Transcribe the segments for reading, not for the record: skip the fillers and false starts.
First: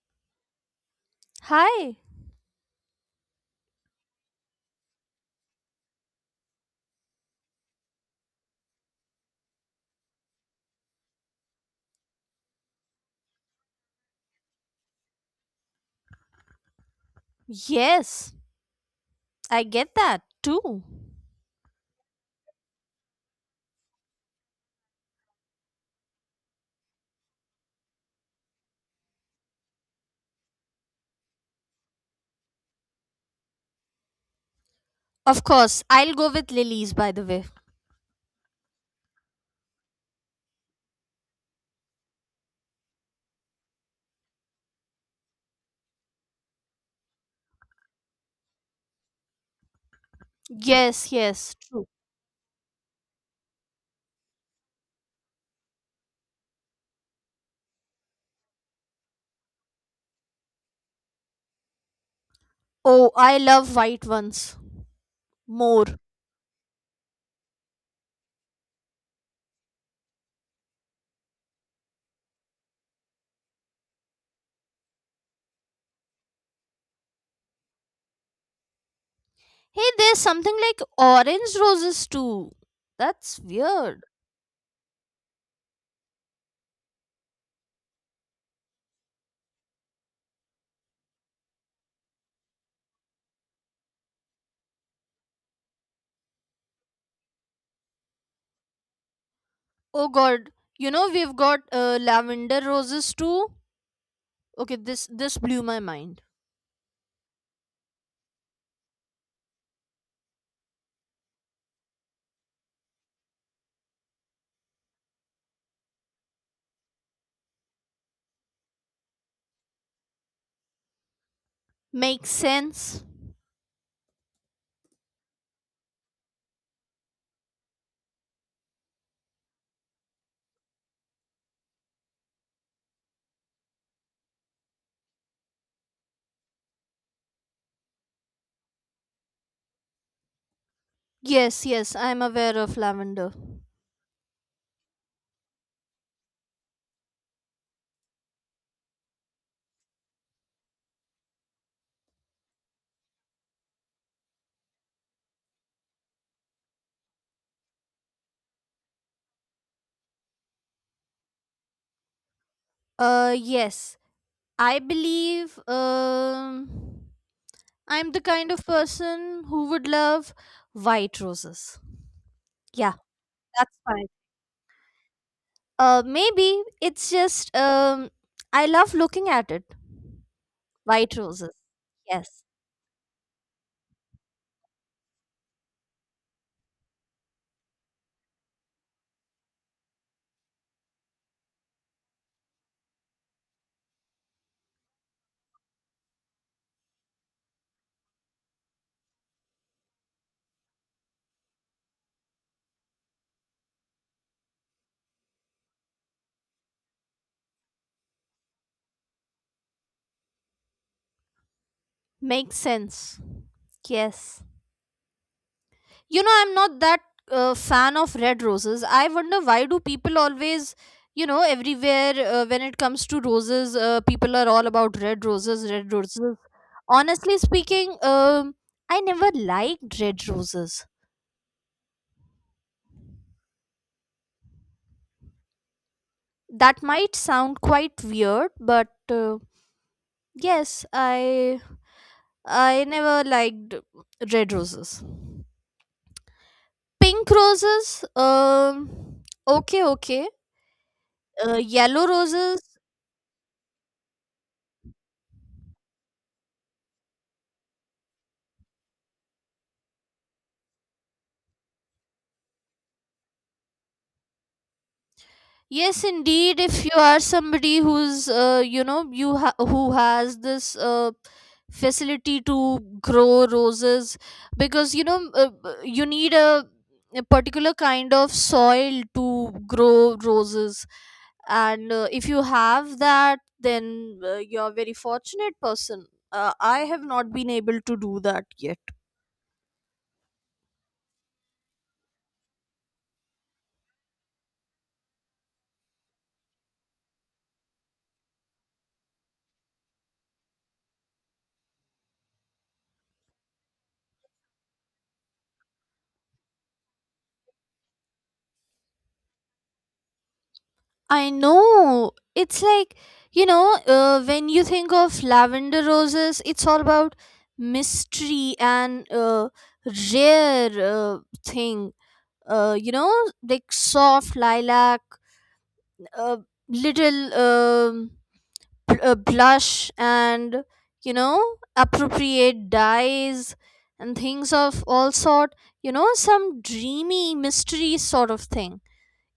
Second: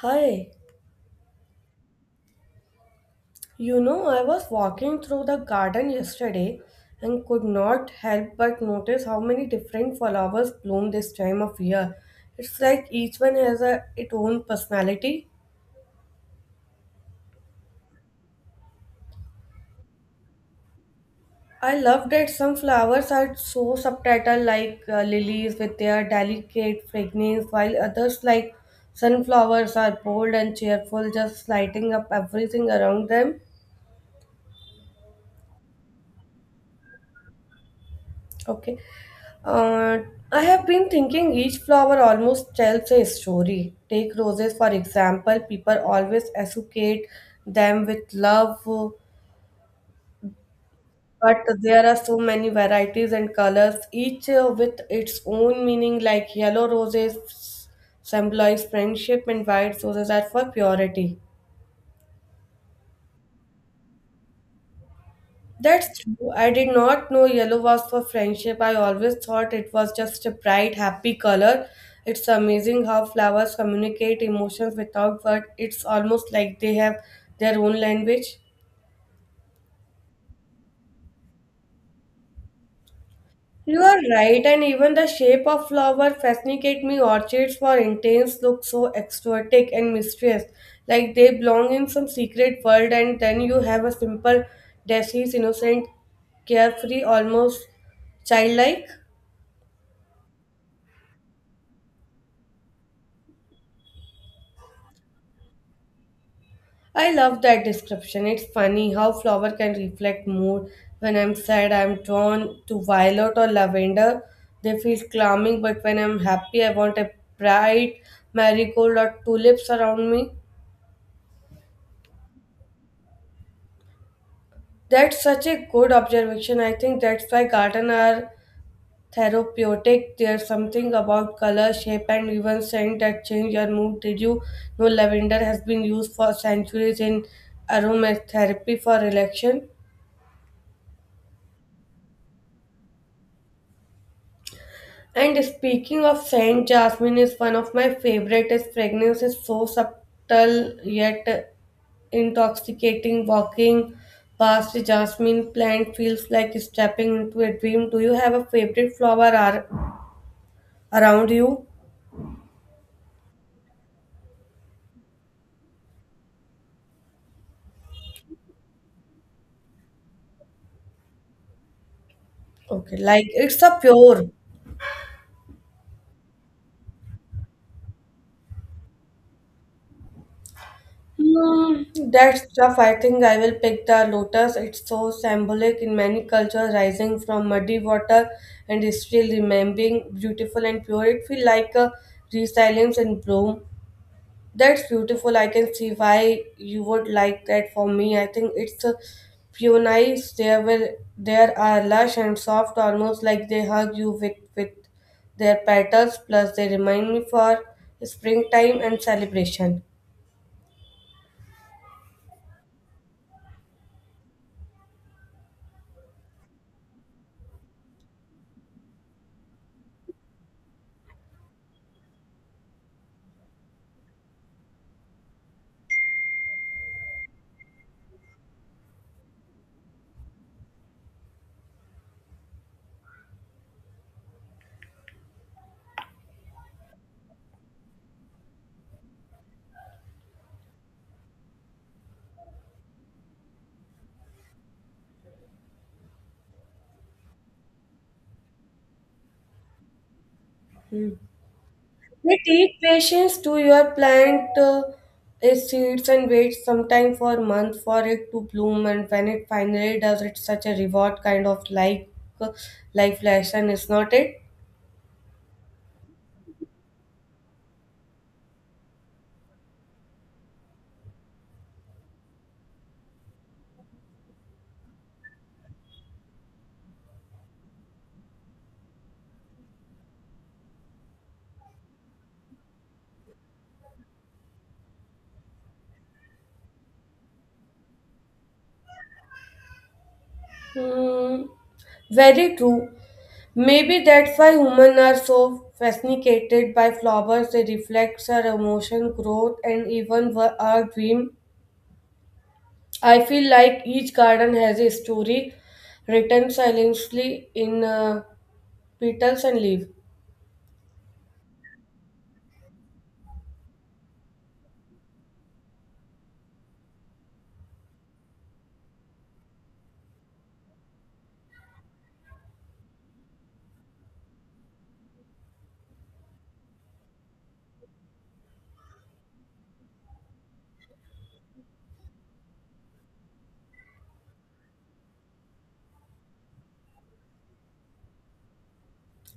Hi, Hi. you know, I was walking through the garden yesterday and could not help but notice how many different flowers bloom this time of year. It's like each one has a, its own personality. Yes, I get that too. I love that some flowers are so subtle, like lilies with their delicate fragrance, while others, like sunflowers, are bold and cheerful, just lighting up everything around them. Of course, I'll go with lilies by the way. Okay. Uh, I have been thinking each flower almost tells a story. Take roses, for example, people always associate them with love, but Yes, there true. are so many varieties and colors, each with its own meaning, like yellow roses symbolize friendship and white roses are for purity. Oh, I love white ones more. That's true. I did not know yellow was for friendship. I always thought it was just a bright, happy color. It's amazing how flowers communicate emotions without words. It's almost like they have their own language. Hey, there's something like orange roses too. That's You are weird. right, and even the shape of flower fascinate me. Orchids for intense look so exotic and mysterious, like they belong in some secret world. And then you have a simple, deceased, innocent, carefree, almost childlike. Oh god, you know we've got lavender roses too. Okay, this blew my mind. I love that description. It's funny how flower can reflect mood. When I'm sad, I'm drawn to violet or lavender. They feel calming, but when I'm happy, I want a bright marigold or tulips around me. Makes sense. That's such a good observation. I think that's why garden are therapeutic. There's something about color, shape, and even scent that change your mood. Did you know lavender has been used for centuries in aromatherapy for relaxation? Yes, I'm aware of lavender. And speaking of scent, jasmine is one of my favorite. Its fragrance is so subtle yet intoxicating. Walking past a jasmine plant feels like stepping into a dream. Do you have a favorite around you? Yes, I believe I'm the kind of person who would love white roses. Yeah, Okay, like it's that's a fine. pure. Maybe it's just I love looking at it. White roses. Mm, that's Yes, tough. I think I will pick the lotus. It's so symbolic in many cultures, rising from muddy water and still remaining beautiful and pure. It feels like a resilience in bloom. That's beautiful. I can see why you would like that for me. I think it's a peonies. They will there are lush and soft, almost like they hug you with their petals. Plus, they remind me for springtime and celebration. makes sense. Yes, you know I'm not that fan of red roses. I wonder why do people always, you know, everywhere when it comes to roses, people are all about red roses, red roses. Honestly speaking, I never liked red roses. That might sound quite weird but yes, I never liked red roses, pink roses, okay, okay, yellow We roses. take patience to your plant its seeds and wait sometime for a month for it to bloom, and when it finally does it's such a reward, kind of like uh, life lesson, is not it? Yes, indeed. If you are somebody who's, you know, who has this facility to grow roses, because you know, you need a particular kind of soil to grow roses, and if you have that, then you're a very fortunate person. I have not been able to do that yet. Hmm, very true. Maybe that's why humans are so fascinated by flowers. They reflect our emotion, growth, and even our dream. I feel like each garden has a story written silently in petals and leaves. I know. It's like, you know, when you think of lavender roses, it's all about mystery and rare thing. You know, like soft lilac, uh, little blush, and you know, appropriate dyes and things of all sort. You know, some dreamy mystery sort of thing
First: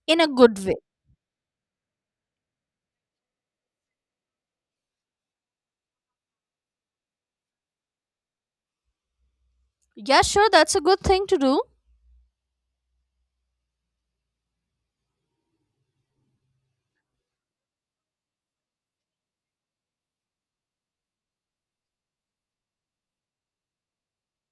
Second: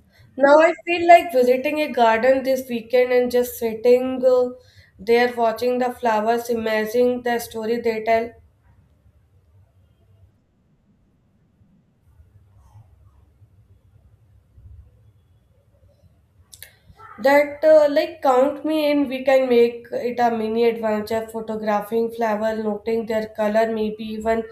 in a good Now I way. feel like visiting a garden this weekend and just sitting there watching the flowers, imagining the story they tell. Yeah, sure, that's a good thing to do. That like count me in, we can make it a mini adventure, photographing flower, noting their color, maybe even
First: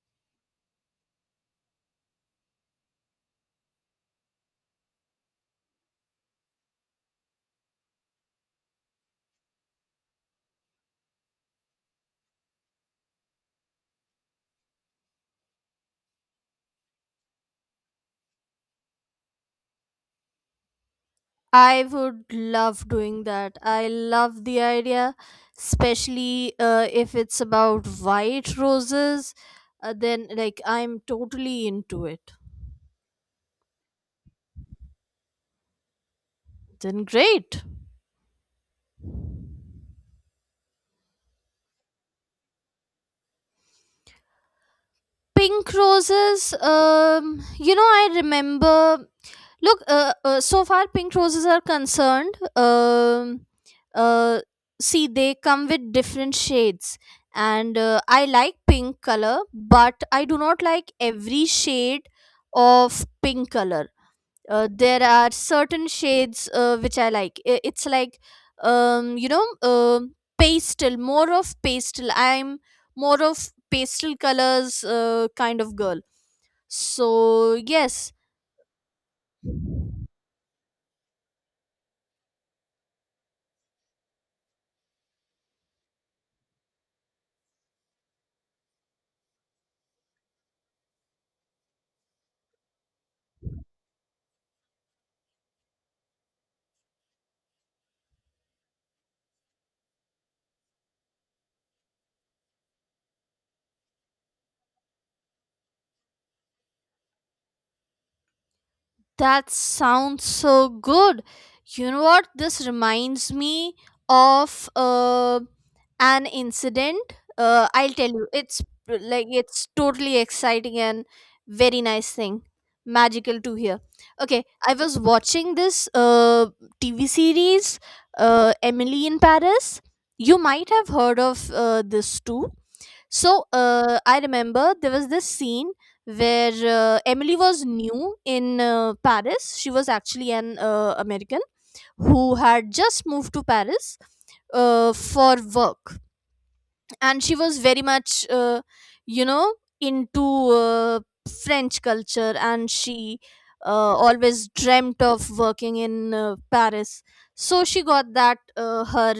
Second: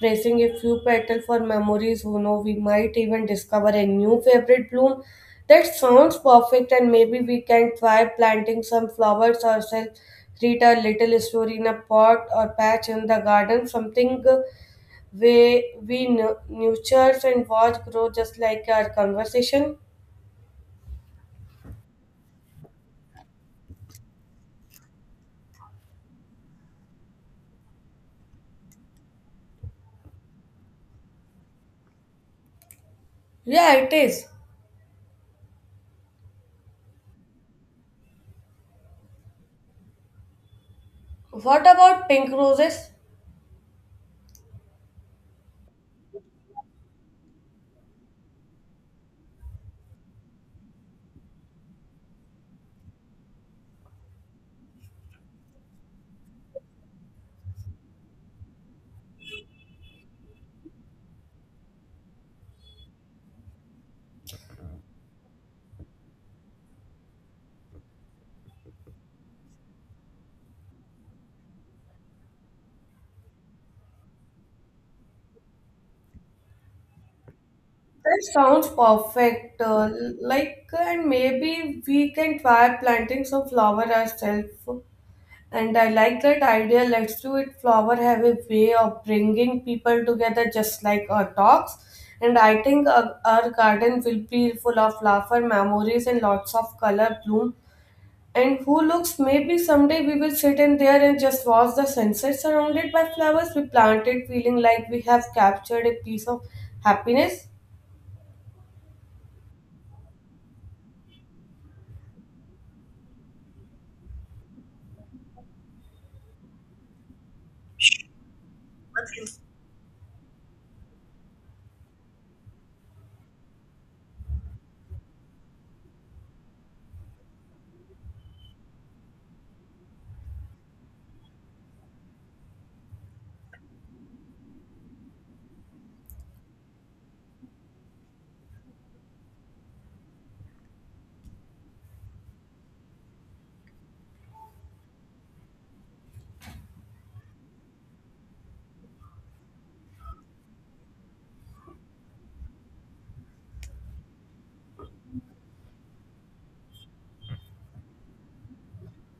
tracing a few petal for memories. Who know, we might even discover a new favorite bloom. That sounds perfect, and maybe we can try planting some flowers ourselves, read a little story in a pot or patch in the garden, something we nurture and watch grow, just like our conversation. I would love doing that. I love the idea, especially if it's about white roses. Then, like, I'm totally into it. Yeah, it is. Then, great. What about pink roses? Pink roses, you know, I remember, look so far pink roses are concerned, um uh see they come with different shades, and I like pink color, but I do not like every shade of pink color. There are certain shades which I like. It's like, you know, pastel, more of pastel. I'm more of pastel colors kind of girl, so yes. That sounds perfect. Like, and maybe we can try planting some flower ourselves. And I like that idea. Let's do it. Flower have a way of bringing people together, just like our talks. And I think our garden will be full of flower memories and lots of color bloom. And who looks, maybe someday we will sit in there and just watch the sunset surrounded by flowers we planted, feeling like we have captured a piece of happiness. That sounds so good. You know what? This reminds me of an incident. I'll tell you. It's like it's totally exciting and very nice thing. Magical to hear. Okay, I was watching this TV series, Emily in Paris. You might have heard of this too. So I remember there was this scene where Emily was new in Paris. She was actually an American who had just moved to Paris for work, and she was very much you know into uh, French culture, and she always dreamt of working in Paris. So she got that her,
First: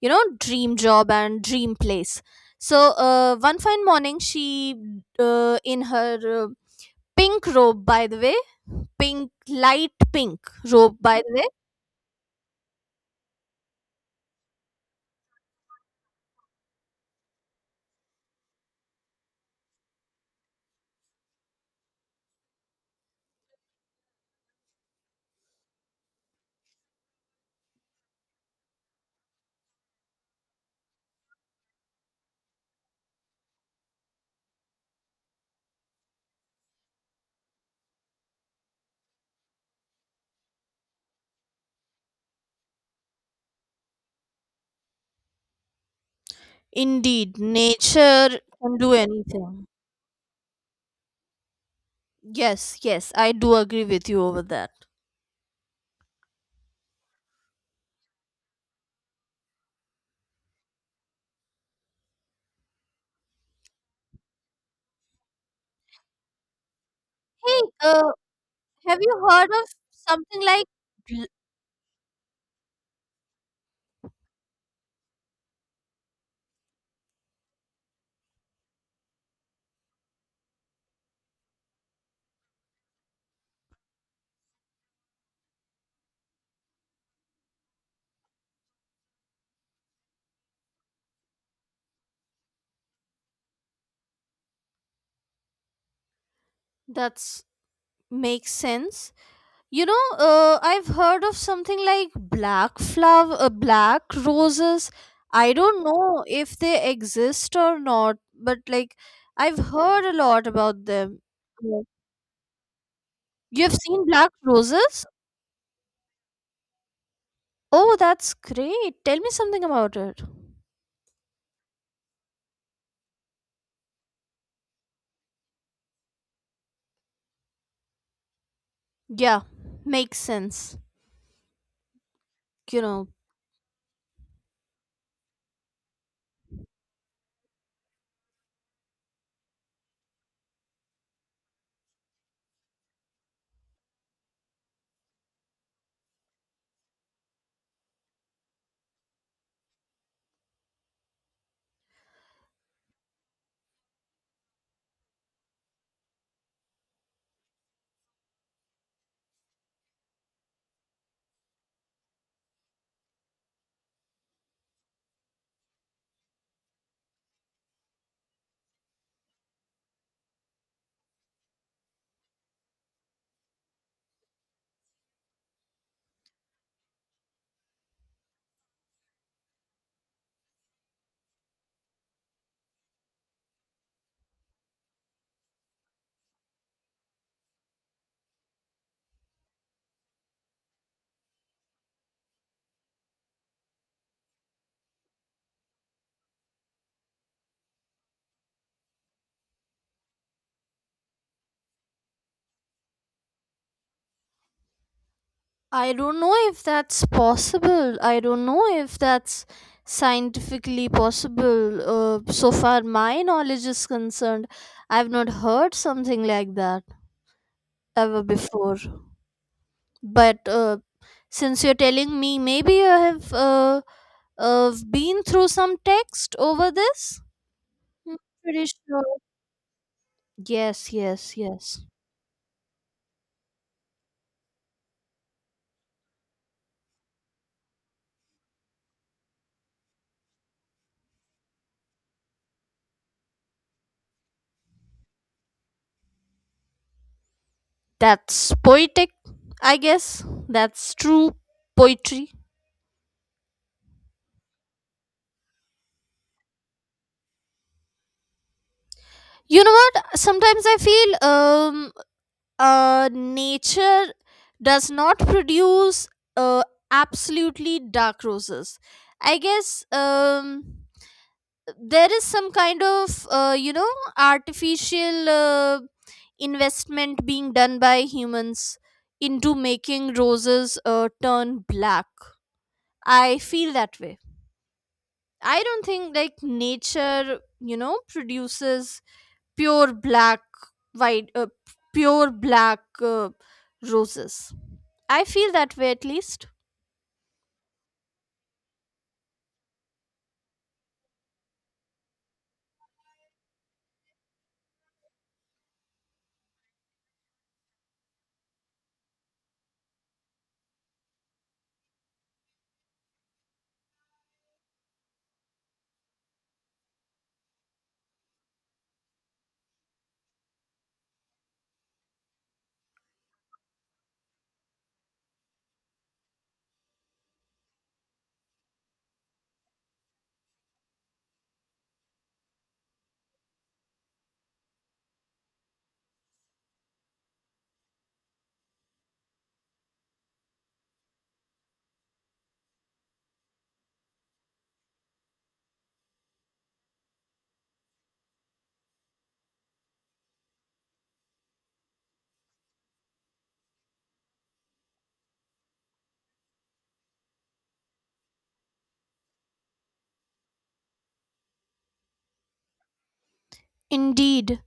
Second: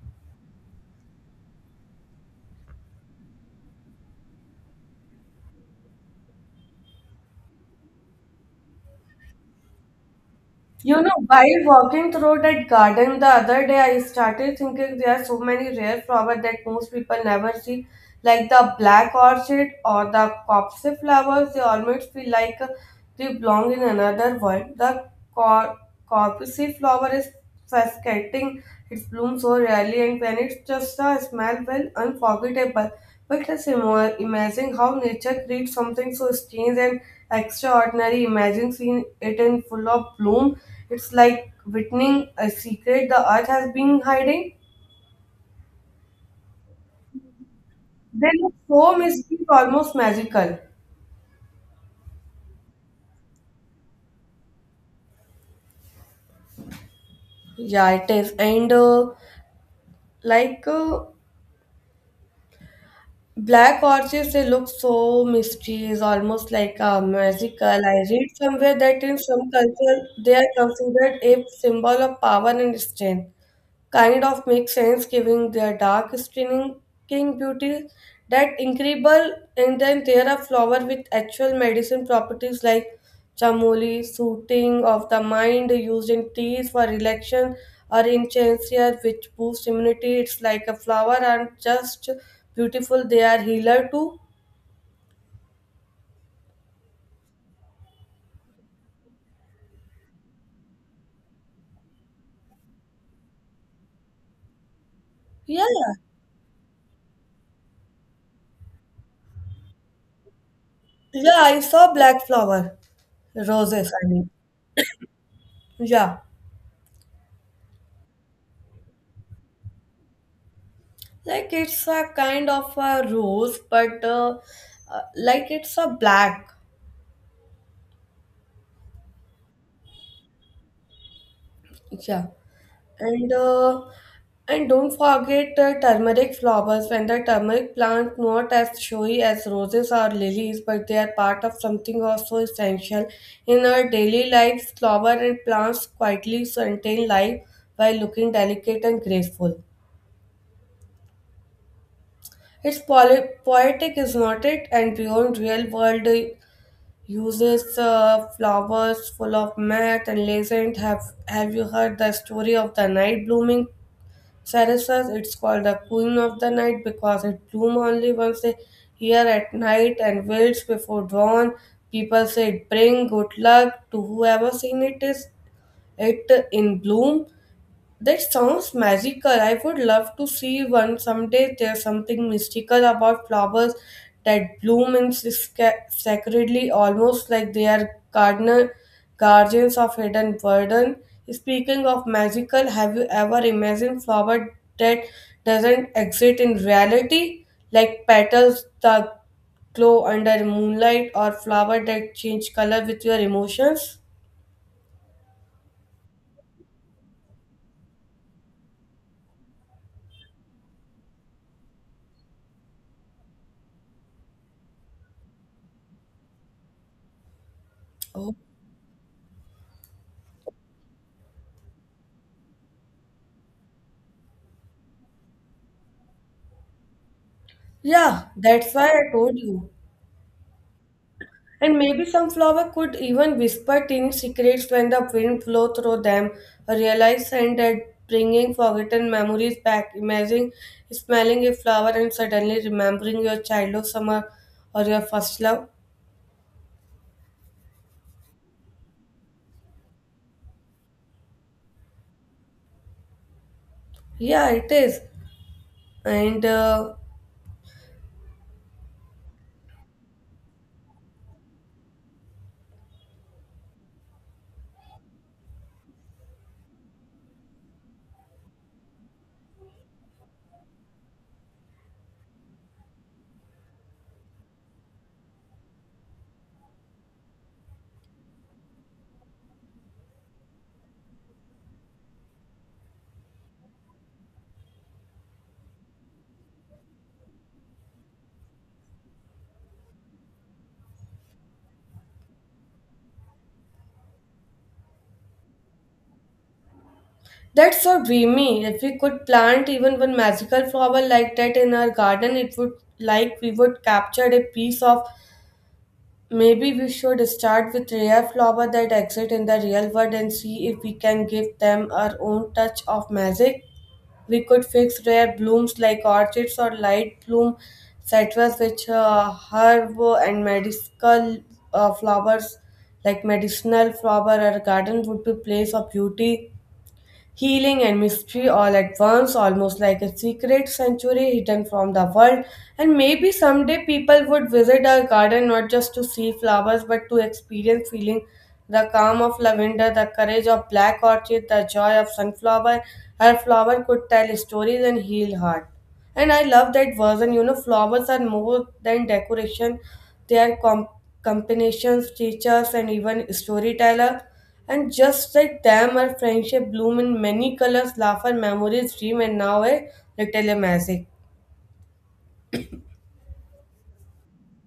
you know, dream job and dream place. So one fine morning she in her pink robe, by the way, pink, light pink robe, You know, by the way. while walking through that garden the other day, I started thinking there are so many rare flowers that most people never see, like the black orchid or the copse flowers. They almost feel like they belong in another world. The cor- copse flower is fascinating, it blooms so rarely, and when it's just a smell, well, unforgettable. But just imagine how nature creates something so strange and extraordinary. Imagine seeing it in full of bloom. It's like witnessing a secret the earth has been hiding. Indeed, They nature look can do so mystic, anything. almost magical. Yes, I do agree with you over that. Yeah, it is. And like uh, black orchids, they look so mysterious, almost like a Hey, magical. I read somewhere have that in you some heard of cultures they something are like considered bl- a symbol of power and strength, kind of makes sense giving their dark stinging beauty. That incredible, and then there are flower with actual medicine properties, like chamoli, soothing of the mind, used in teas for relaxation, or in chancea, which boosts immunity. It's like a flower and just beautiful, they are healer too. that's, makes sense? You know, I've heard of something like black flower, black roses. I don't Yeah, know if they exist or not, but like I've heard a lot about them. yeah, I Yeah. saw black flower. You've Roses, seen I mean. black roses? Yeah, Oh, that's great. Tell me something about it. like it's a kind of a rose, but like it's a black. Yeah, makes sense. Yeah. You know, And and don't forget the turmeric flowers, when the turmeric plant, not as showy as roses or lilies, but they are part of something also essential in our daily lives. Flower and plants quietly sustain life by looking delicate and graceful. It's poetic, is not it? And beyond real world uses, flowers full of myrrh and legend. Have you heard the story of the night blooming sarasas? It's called the queen of the night because it blooms only once a year at night and wilts before dawn. People say it bring good luck to whoever seen it is it in bloom. That sounds magical. I would love to see one someday. There's something mystical about flowers that bloom in sacredly, almost like they are gardener, guardians of hidden burden. Speaking of magical, have you ever imagined flower that doesn't exist in reality, like petals that glow under moonlight or flower that change color with your emotions? I don't know if that's possible. I don't know if that's scientifically possible. So far, my knowledge is concerned, I've not heard something like that ever Oh, before. But since you're telling me, maybe I have been through some text over this. I'm yeah, pretty that's why sure. I told you. And Yes. maybe some flower could even whisper tiny secrets when the wind blow through them, realize scent that bringing forgotten memories back. Imagine smelling a flower and suddenly remembering your childhood summer or your first love. That's poetic, I guess. That's true poetry. Yeah, it is. And You know what? Sometimes I feel nature does not produce uh, absolutely dark roses. I guess there is some kind of, you know, artificial investment being done by humans into making roses turn black. I feel that way. I don't think like nature, you know, produces pure black, white, pure black uh, roses. I feel that way, at least. that's so dreamy. If we could plant even one magical flower like that in our garden, it would like we would capture a piece of. Maybe we should start with rare flowers that exist in the real world and see if we can give them our own touch of magic. We could fix rare blooms like orchids or light bloom citrus, which herb and medicinal flowers, like medicinal flower or garden would be place of beauty, healing and mystery all at once, almost like a secret sanctuary hidden from the world. And maybe someday people would visit our garden not just to see flowers but to experience feeling the calm of lavender, the courage of black orchid, the joy of sunflower. Her flower could tell stories and heal heart. And I love that version. You know, flowers are more than decoration; they are combinations, teachers, and even storyteller. And just like them, our friendship bloomed in many colors, laughter, memories, dream, and now a little magic. Indeed.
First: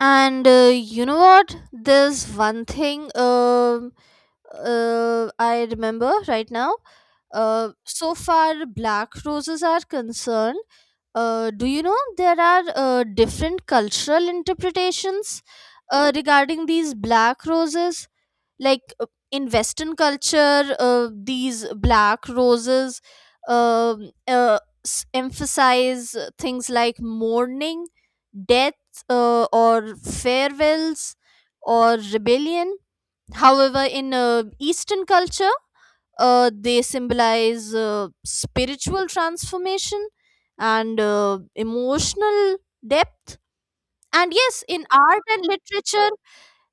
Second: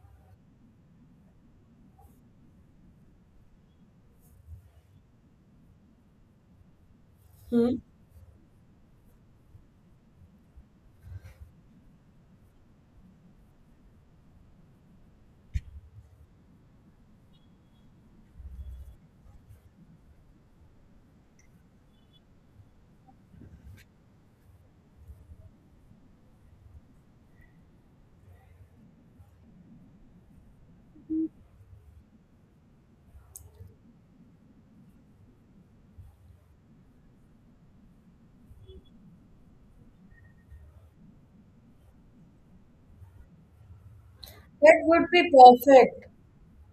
And you know what, there's one thing, I remember right now. Hmm. So far, black roses are concerned. Do you know there are different cultural interpretations regarding these black roses? Like in Western culture, these black roses um uh, emphasize things like mourning, death, or farewells, or rebellion. However, in Eastern culture, they symbolize spiritual transformation and emotional depth. And yes, That in would art be and perfect. literature,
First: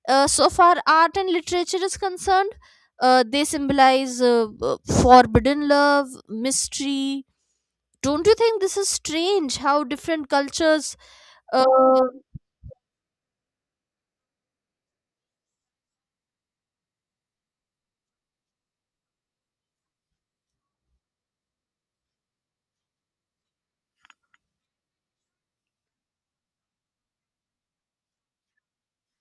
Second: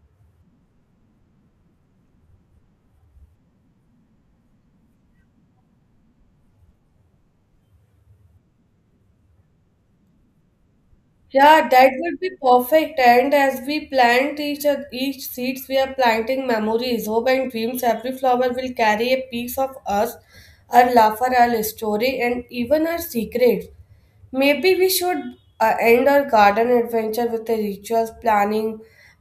so far art and literature is concerned, they symbolize forbidden love, mystery. Don't you think this is strange how different cultures uh, Yeah, that would be perfect. And as we plant each seeds, we are planting memories, hope, and dreams. Every flower will carry a piece of us, our laughter, our story, and even our secret. Maybe we should end our garden adventure with the rituals planning,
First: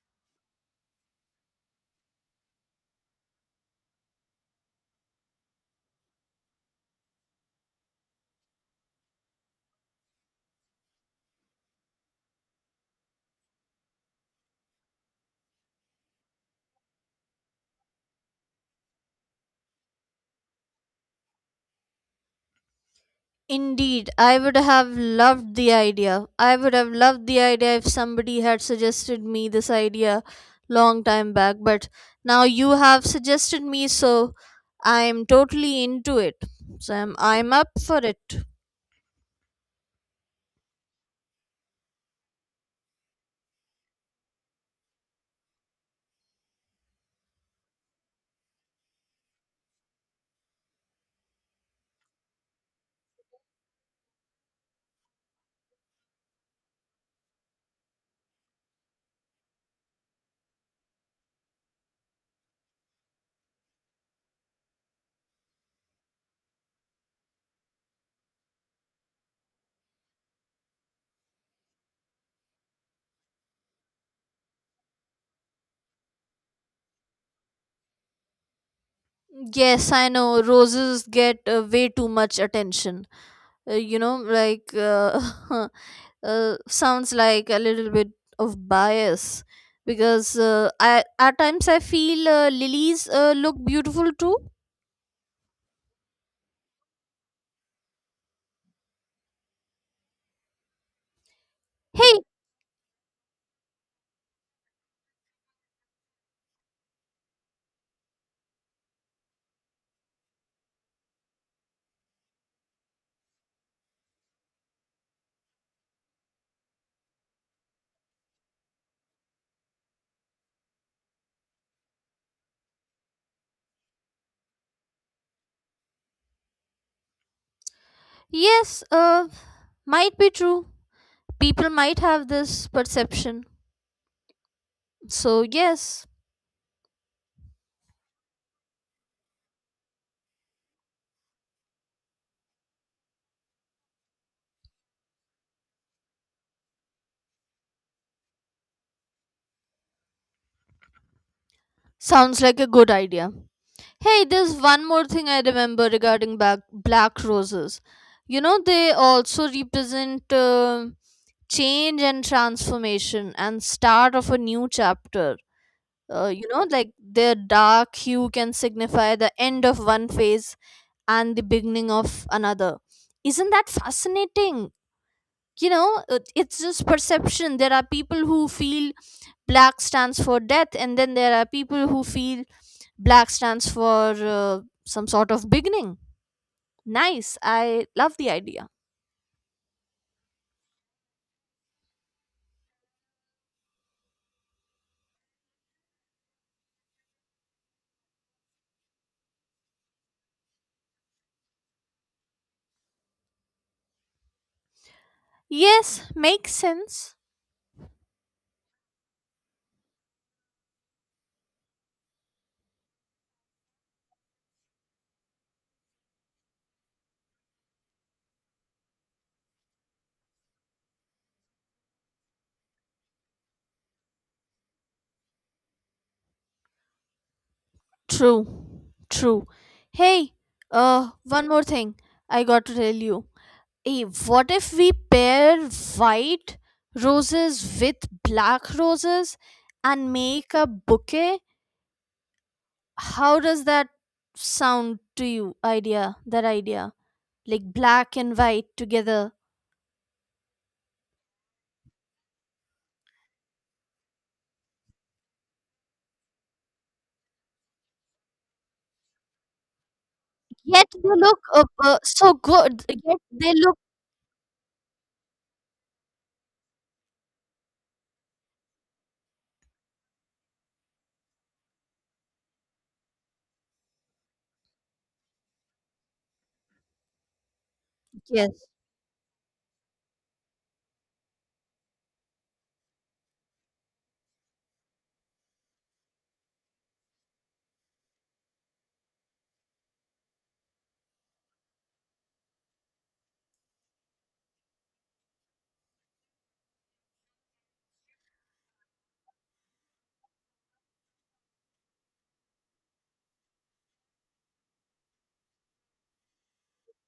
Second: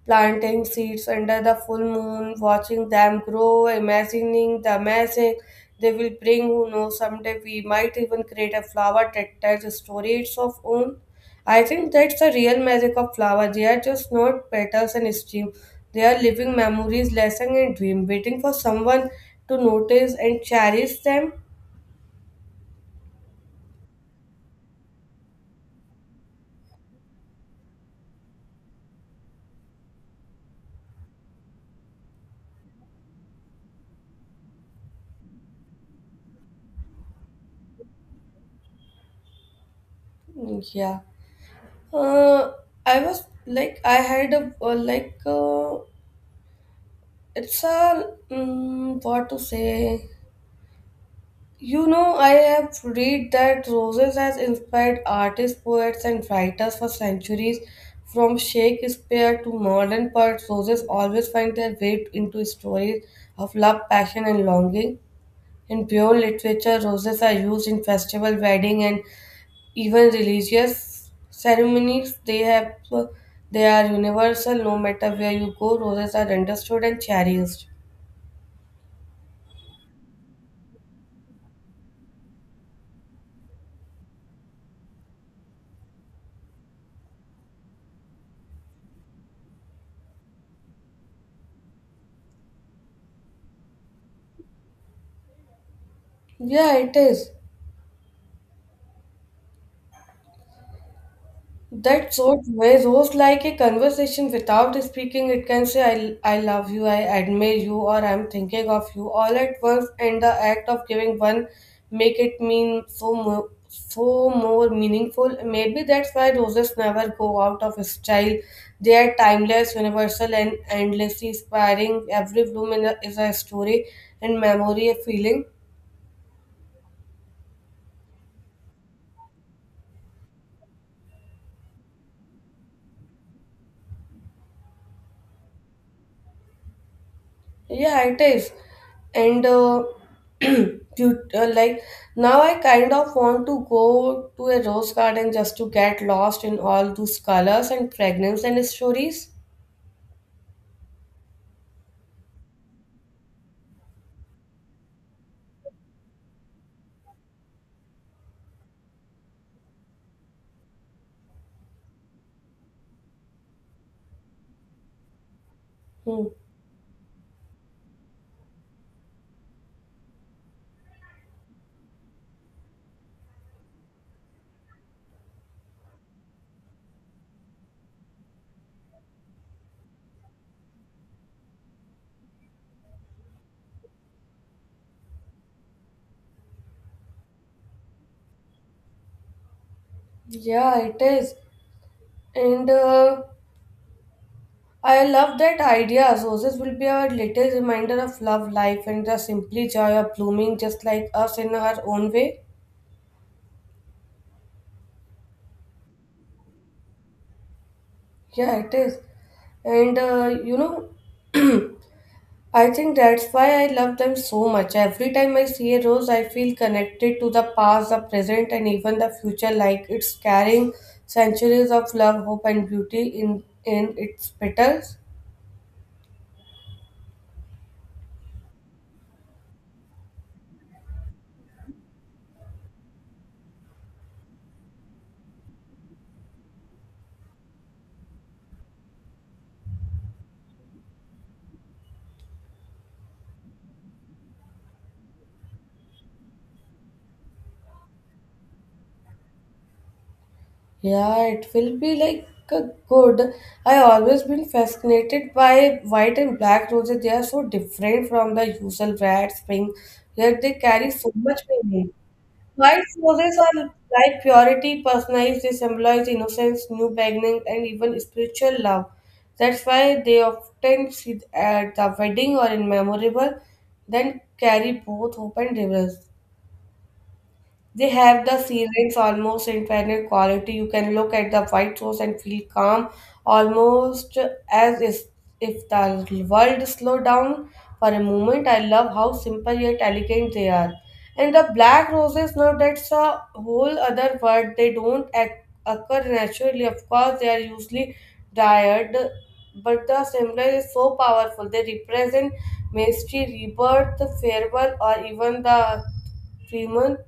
planting seeds under the full moon, watching them grow, imagining the magic they will bring. Who knows, someday we might even create a flower that tells a story its of own. I think that's the real magic of flowers. They are just not petals and steam. They are living memories, lessons, and dream, waiting for someone to notice and cherish them. Indeed, I would have loved the idea. I would have loved the idea if somebody had suggested me this idea long time back, but now you have suggested me, so I'm totally into it. So I'm up for it. Yeah. Uh, I was like I had a it's a what to say. You know, I have read that roses has inspired artists, poets, and writers for centuries. From Shakespeare to modern poets, roses always find their way into stories of love, passion, and longing. In pure literature, roses are used in festival, wedding, and even religious ceremonies, they have they are universal, no matter where you go, roses are understood and cherished. Yes, I know roses get way too much attention. You know, like, sounds like a little bit of bias because at times I feel lilies look beautiful too. Yeah, it is. Hey, That's so true. It's almost like a conversation without speaking. It can say, I love you, I admire you, or I'm thinking of you all at once. And the act of giving one make it mean so more, so more meaningful. Maybe that's why roses never go out of style. They are timeless, universal, and endlessly inspiring. Every bloom in is a story and memory, a feeling. yes, might be true, people might have this perception, so yes. Yeah, it is. And you, like now, I kind of want to go to a rose garden just to get lost in all those colors and fragrance and stories. Sounds like a good idea. Hey, there's one more thing I remember regarding back, black roses. You know, they also represent change and transformation and start of a new chapter. Hmm. You know, like their dark hue can signify the end of one phase and the beginning of another. Isn't that fascinating? You know, it's just perception. There are people who feel black stands for death, and then there are people who feel black stands for some sort of beginning. Nice. I love the idea. Yeah, it is. And I love that idea. Roses will be our little reminder of love, life, and the simply joy of blooming just like us in our own way. Yes, makes sense. Yeah, it is. And uh, you know, I think that's why I love them so much. Every time I see a rose, I feel connected to the past, the present, and even the future, like it's carrying centuries of love, hope, and beauty in its petals. True, true. Hey, one more thing I got to tell you. Hey, what if we pair white roses with black roses and make a bouquet? How does that sound to you? Idea, that idea. Like black and white together. Yeah, it will be like a good. I always been fascinated by white and black roses. They are so different from the usual red, spring, yet they Yet carry they so look much meaning. So White good. Yet roses they are look. like purity personalized, they symbolize innocence, new beginning, and even spiritual love. That's why they often see at the wedding or in memorable, then carry both hope and reverence. They have the Yes. ceilings almost infinite quality. You can look at the white source and feel calm, almost as is- if the world slowed down for a moment. I love how simple yet elegant they are. And the black roses, now that's a whole other word. They don't occur naturally. Of course, they are usually dyed, but the symbol is so powerful. They represent mystery, rebirth, farewell, or even the freeman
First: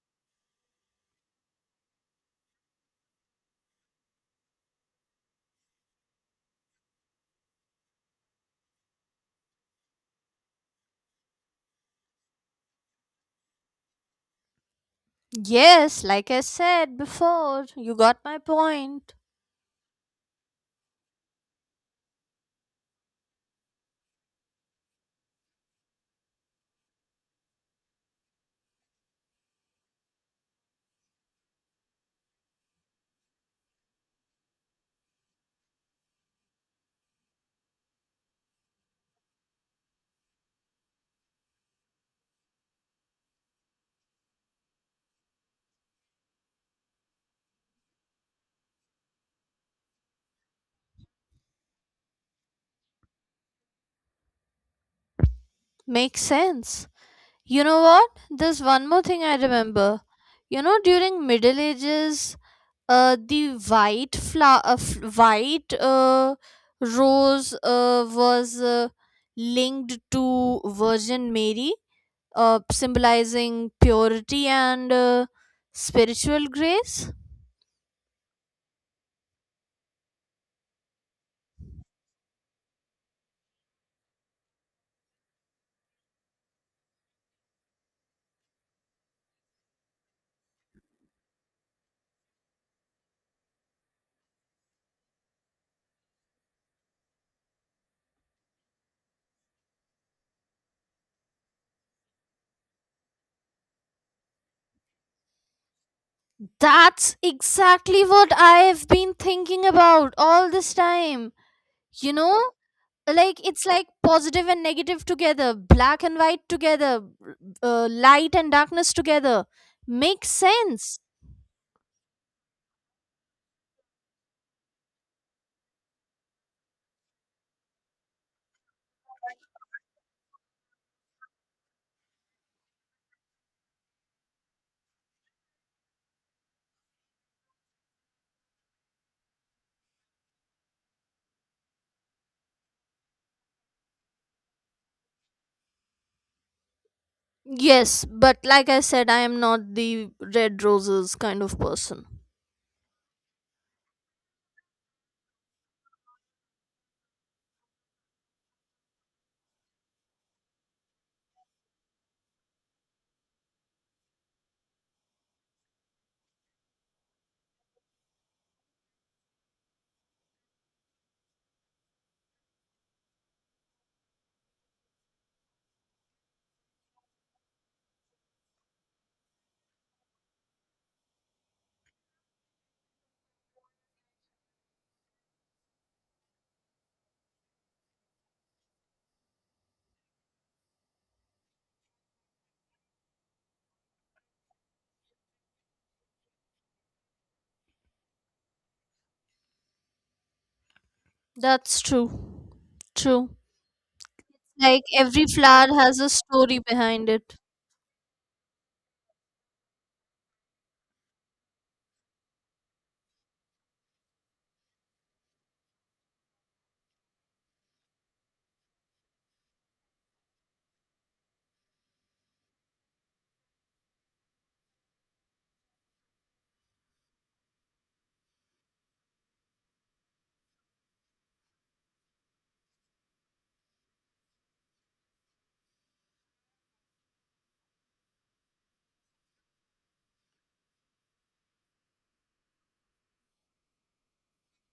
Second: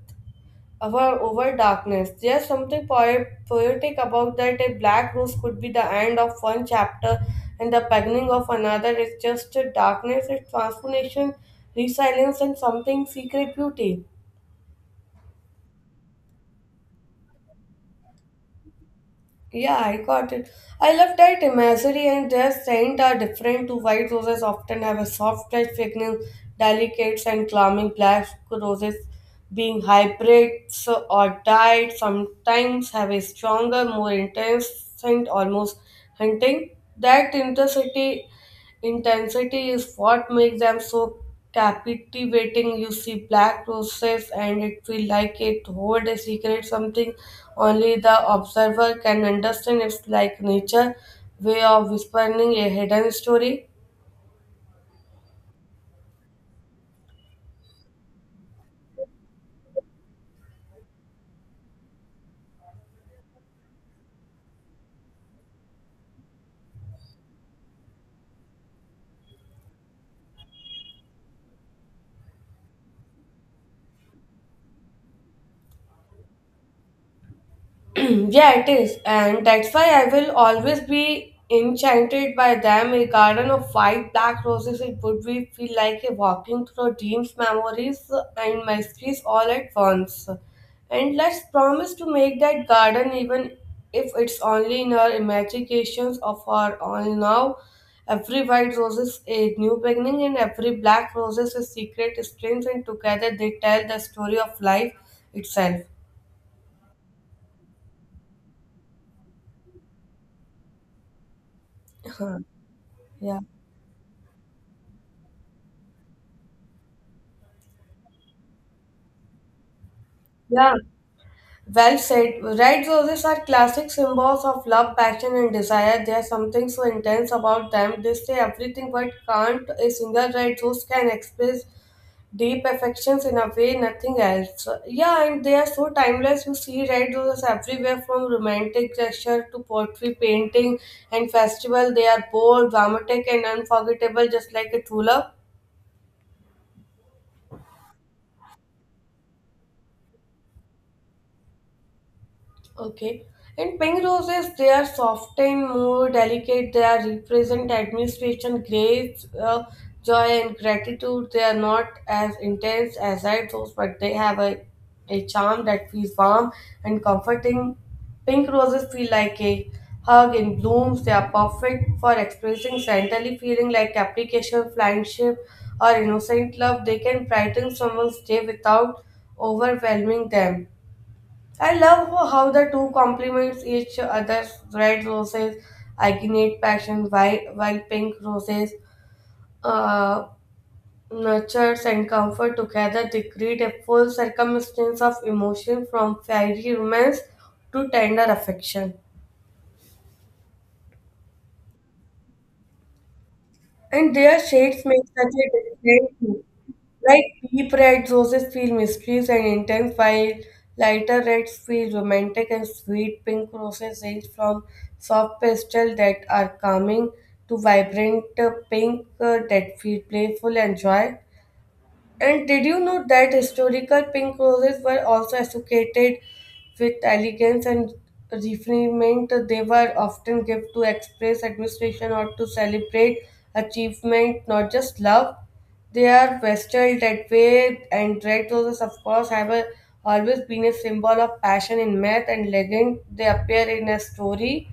over darkness. There's something poetic about that. A black rose could be the end of one chapter and the beginning of another. It's just a darkness, it's transformation, resilience, and something secret beauty. Yes, like I said before, you got my point. Yeah, I got it. I love that imagery and their scent are different to white roses often have a soft touch fragrance, delicate and calming black roses being hybrids or dyed sometimes have a stronger, more intense scent, almost hunting. That intensity Intensity is what makes them so captivating. You see black roses and it feels like it hold a secret, something only the observer can understand. It's like nature way of whispering a hidden story. Makes sense. You know what? There's one more thing I remember. You know, during Middle Ages, the white flower, white rose was linked to Virgin Mary, symbolizing purity and spiritual grace. Yeah, it is. And that's why I will always be enchanted by them. A garden of white black roses, it would be feel like a walking through dreams, memories, and mysteries all at once. And let's promise to make that garden, even if it's only in our imaginations of our own now. Every white rose is a new beginning, and every black rose is a secret strength, and together they tell the story of life itself. That's exactly what I've been thinking about all this time. You know, Yeah. like it's like positive and negative together, black and white together, light and darkness together, makes Yeah. sense. Well said. Red roses are classic symbols of love, passion, and desire. There's something so intense about them. They say everything but can't. A single red rose can express deep affections in a way nothing else. Yeah, and they are so timeless. You see red roses everywhere from romantic gesture to poetry, painting, and festival. They are bold, dramatic, and unforgettable, just like a true love. Yes, but like I said, I am not the red roses kind of person. Okay. And pink roses, they are soft and more delicate. They are represent administration, grace, joy, and gratitude. They are not as intense as red rose, but they have a charm that feels warm and comforting. Pink roses feel like a hug in blooms. They are perfect for expressing sentimentally feeling like application, friendship, or innocent love. They can brighten someone's day without overwhelming them. I love how the two complements each other's red roses ignite passion while pink roses uh, nurtures and comfort together they create a full circumstance of emotion from fiery romance to tender affection. That's true. True. And their Like shades make every such a flower has a difference. story behind Like it. deep red roses feel mysterious and intense, while lighter reds feel romantic and sweet. Pink roses range from soft pastel that are calming to vibrant pink that feel playful and joy. And did you know that historical pink roses were also associated with elegance and refinement? They were often given to express admiration or to celebrate achievement, not just love. They are vested that way, and red roses, of course, have a, always been a symbol of passion in myth and legend. They appear in a story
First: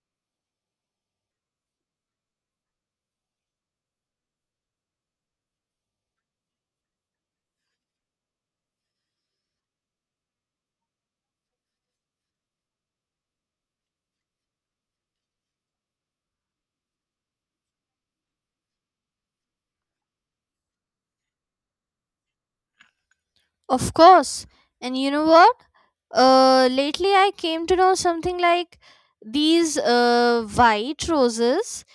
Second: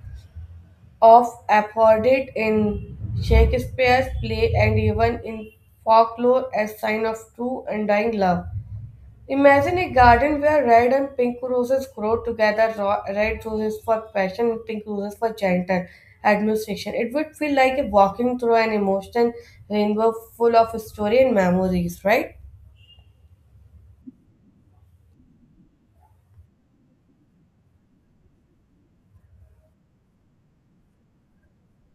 of afforded in Shakespeare's play and even in folklore as sign of true and dying love. Imagine a garden where red and pink roses grow together, red roses for passion and pink roses for gentle administration. It would feel like a walking through an emotional rainbow full of story and memories, right? Of course. And you know what? Lately I came to know something like these white roses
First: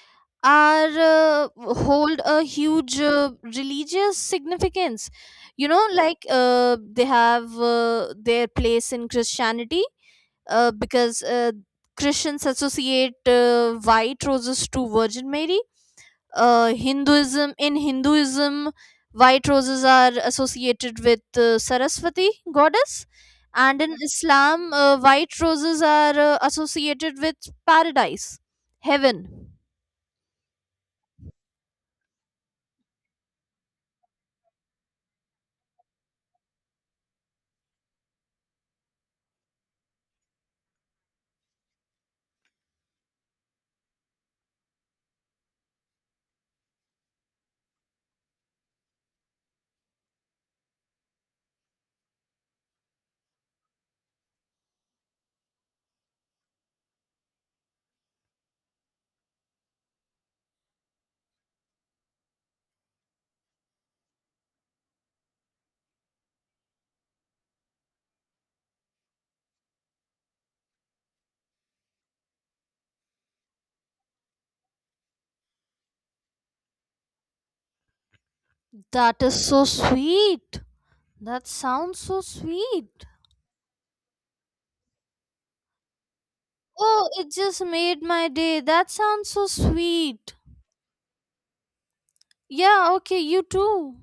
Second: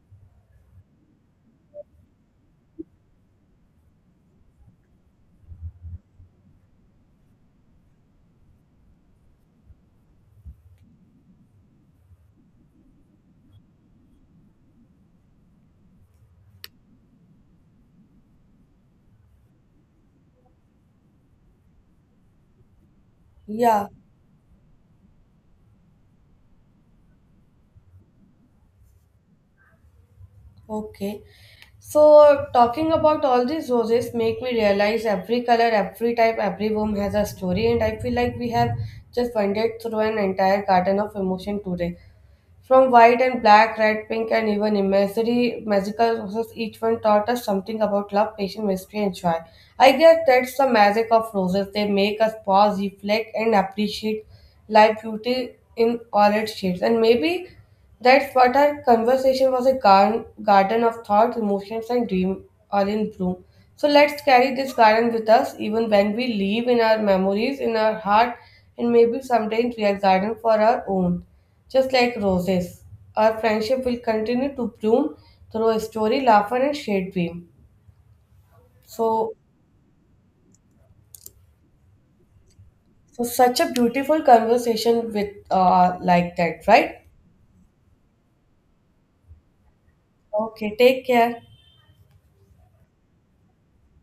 are hold a huge religious significance. You know, like they have their place in Christianity, because Christians associate white roses to Virgin Mary. Hinduism. In Hinduism, white roses are associated with Saraswati goddess, and Yeah. in Islam, white roses are associated with paradise, heaven. Okay. So talking about all these roses make me realize every color, every type, every room has a story, and I feel like we have just wandered through an entire garden of emotion today. From white and black, red, pink, and even imaginary magical roses, each one taught us something about love, patience, mystery, and joy. I guess that's the magic of roses. They make us pause, reflect, and appreciate life beauty in all its shades. And maybe that's what our conversation was a garden, garden of thoughts, emotions, and dream all in bloom. So let's carry this garden with us even when we leave in our memories, in our heart, and maybe someday in real garden for our own. Just like roses, our friendship will continue to bloom through a story, laughter, and shade beam. That So, is so sweet. That sounds so sweet. so such a beautiful conversation with like that, right? Oh, it just made my day. That sounds so sweet. Okay, take care. Yeah, okay, you too.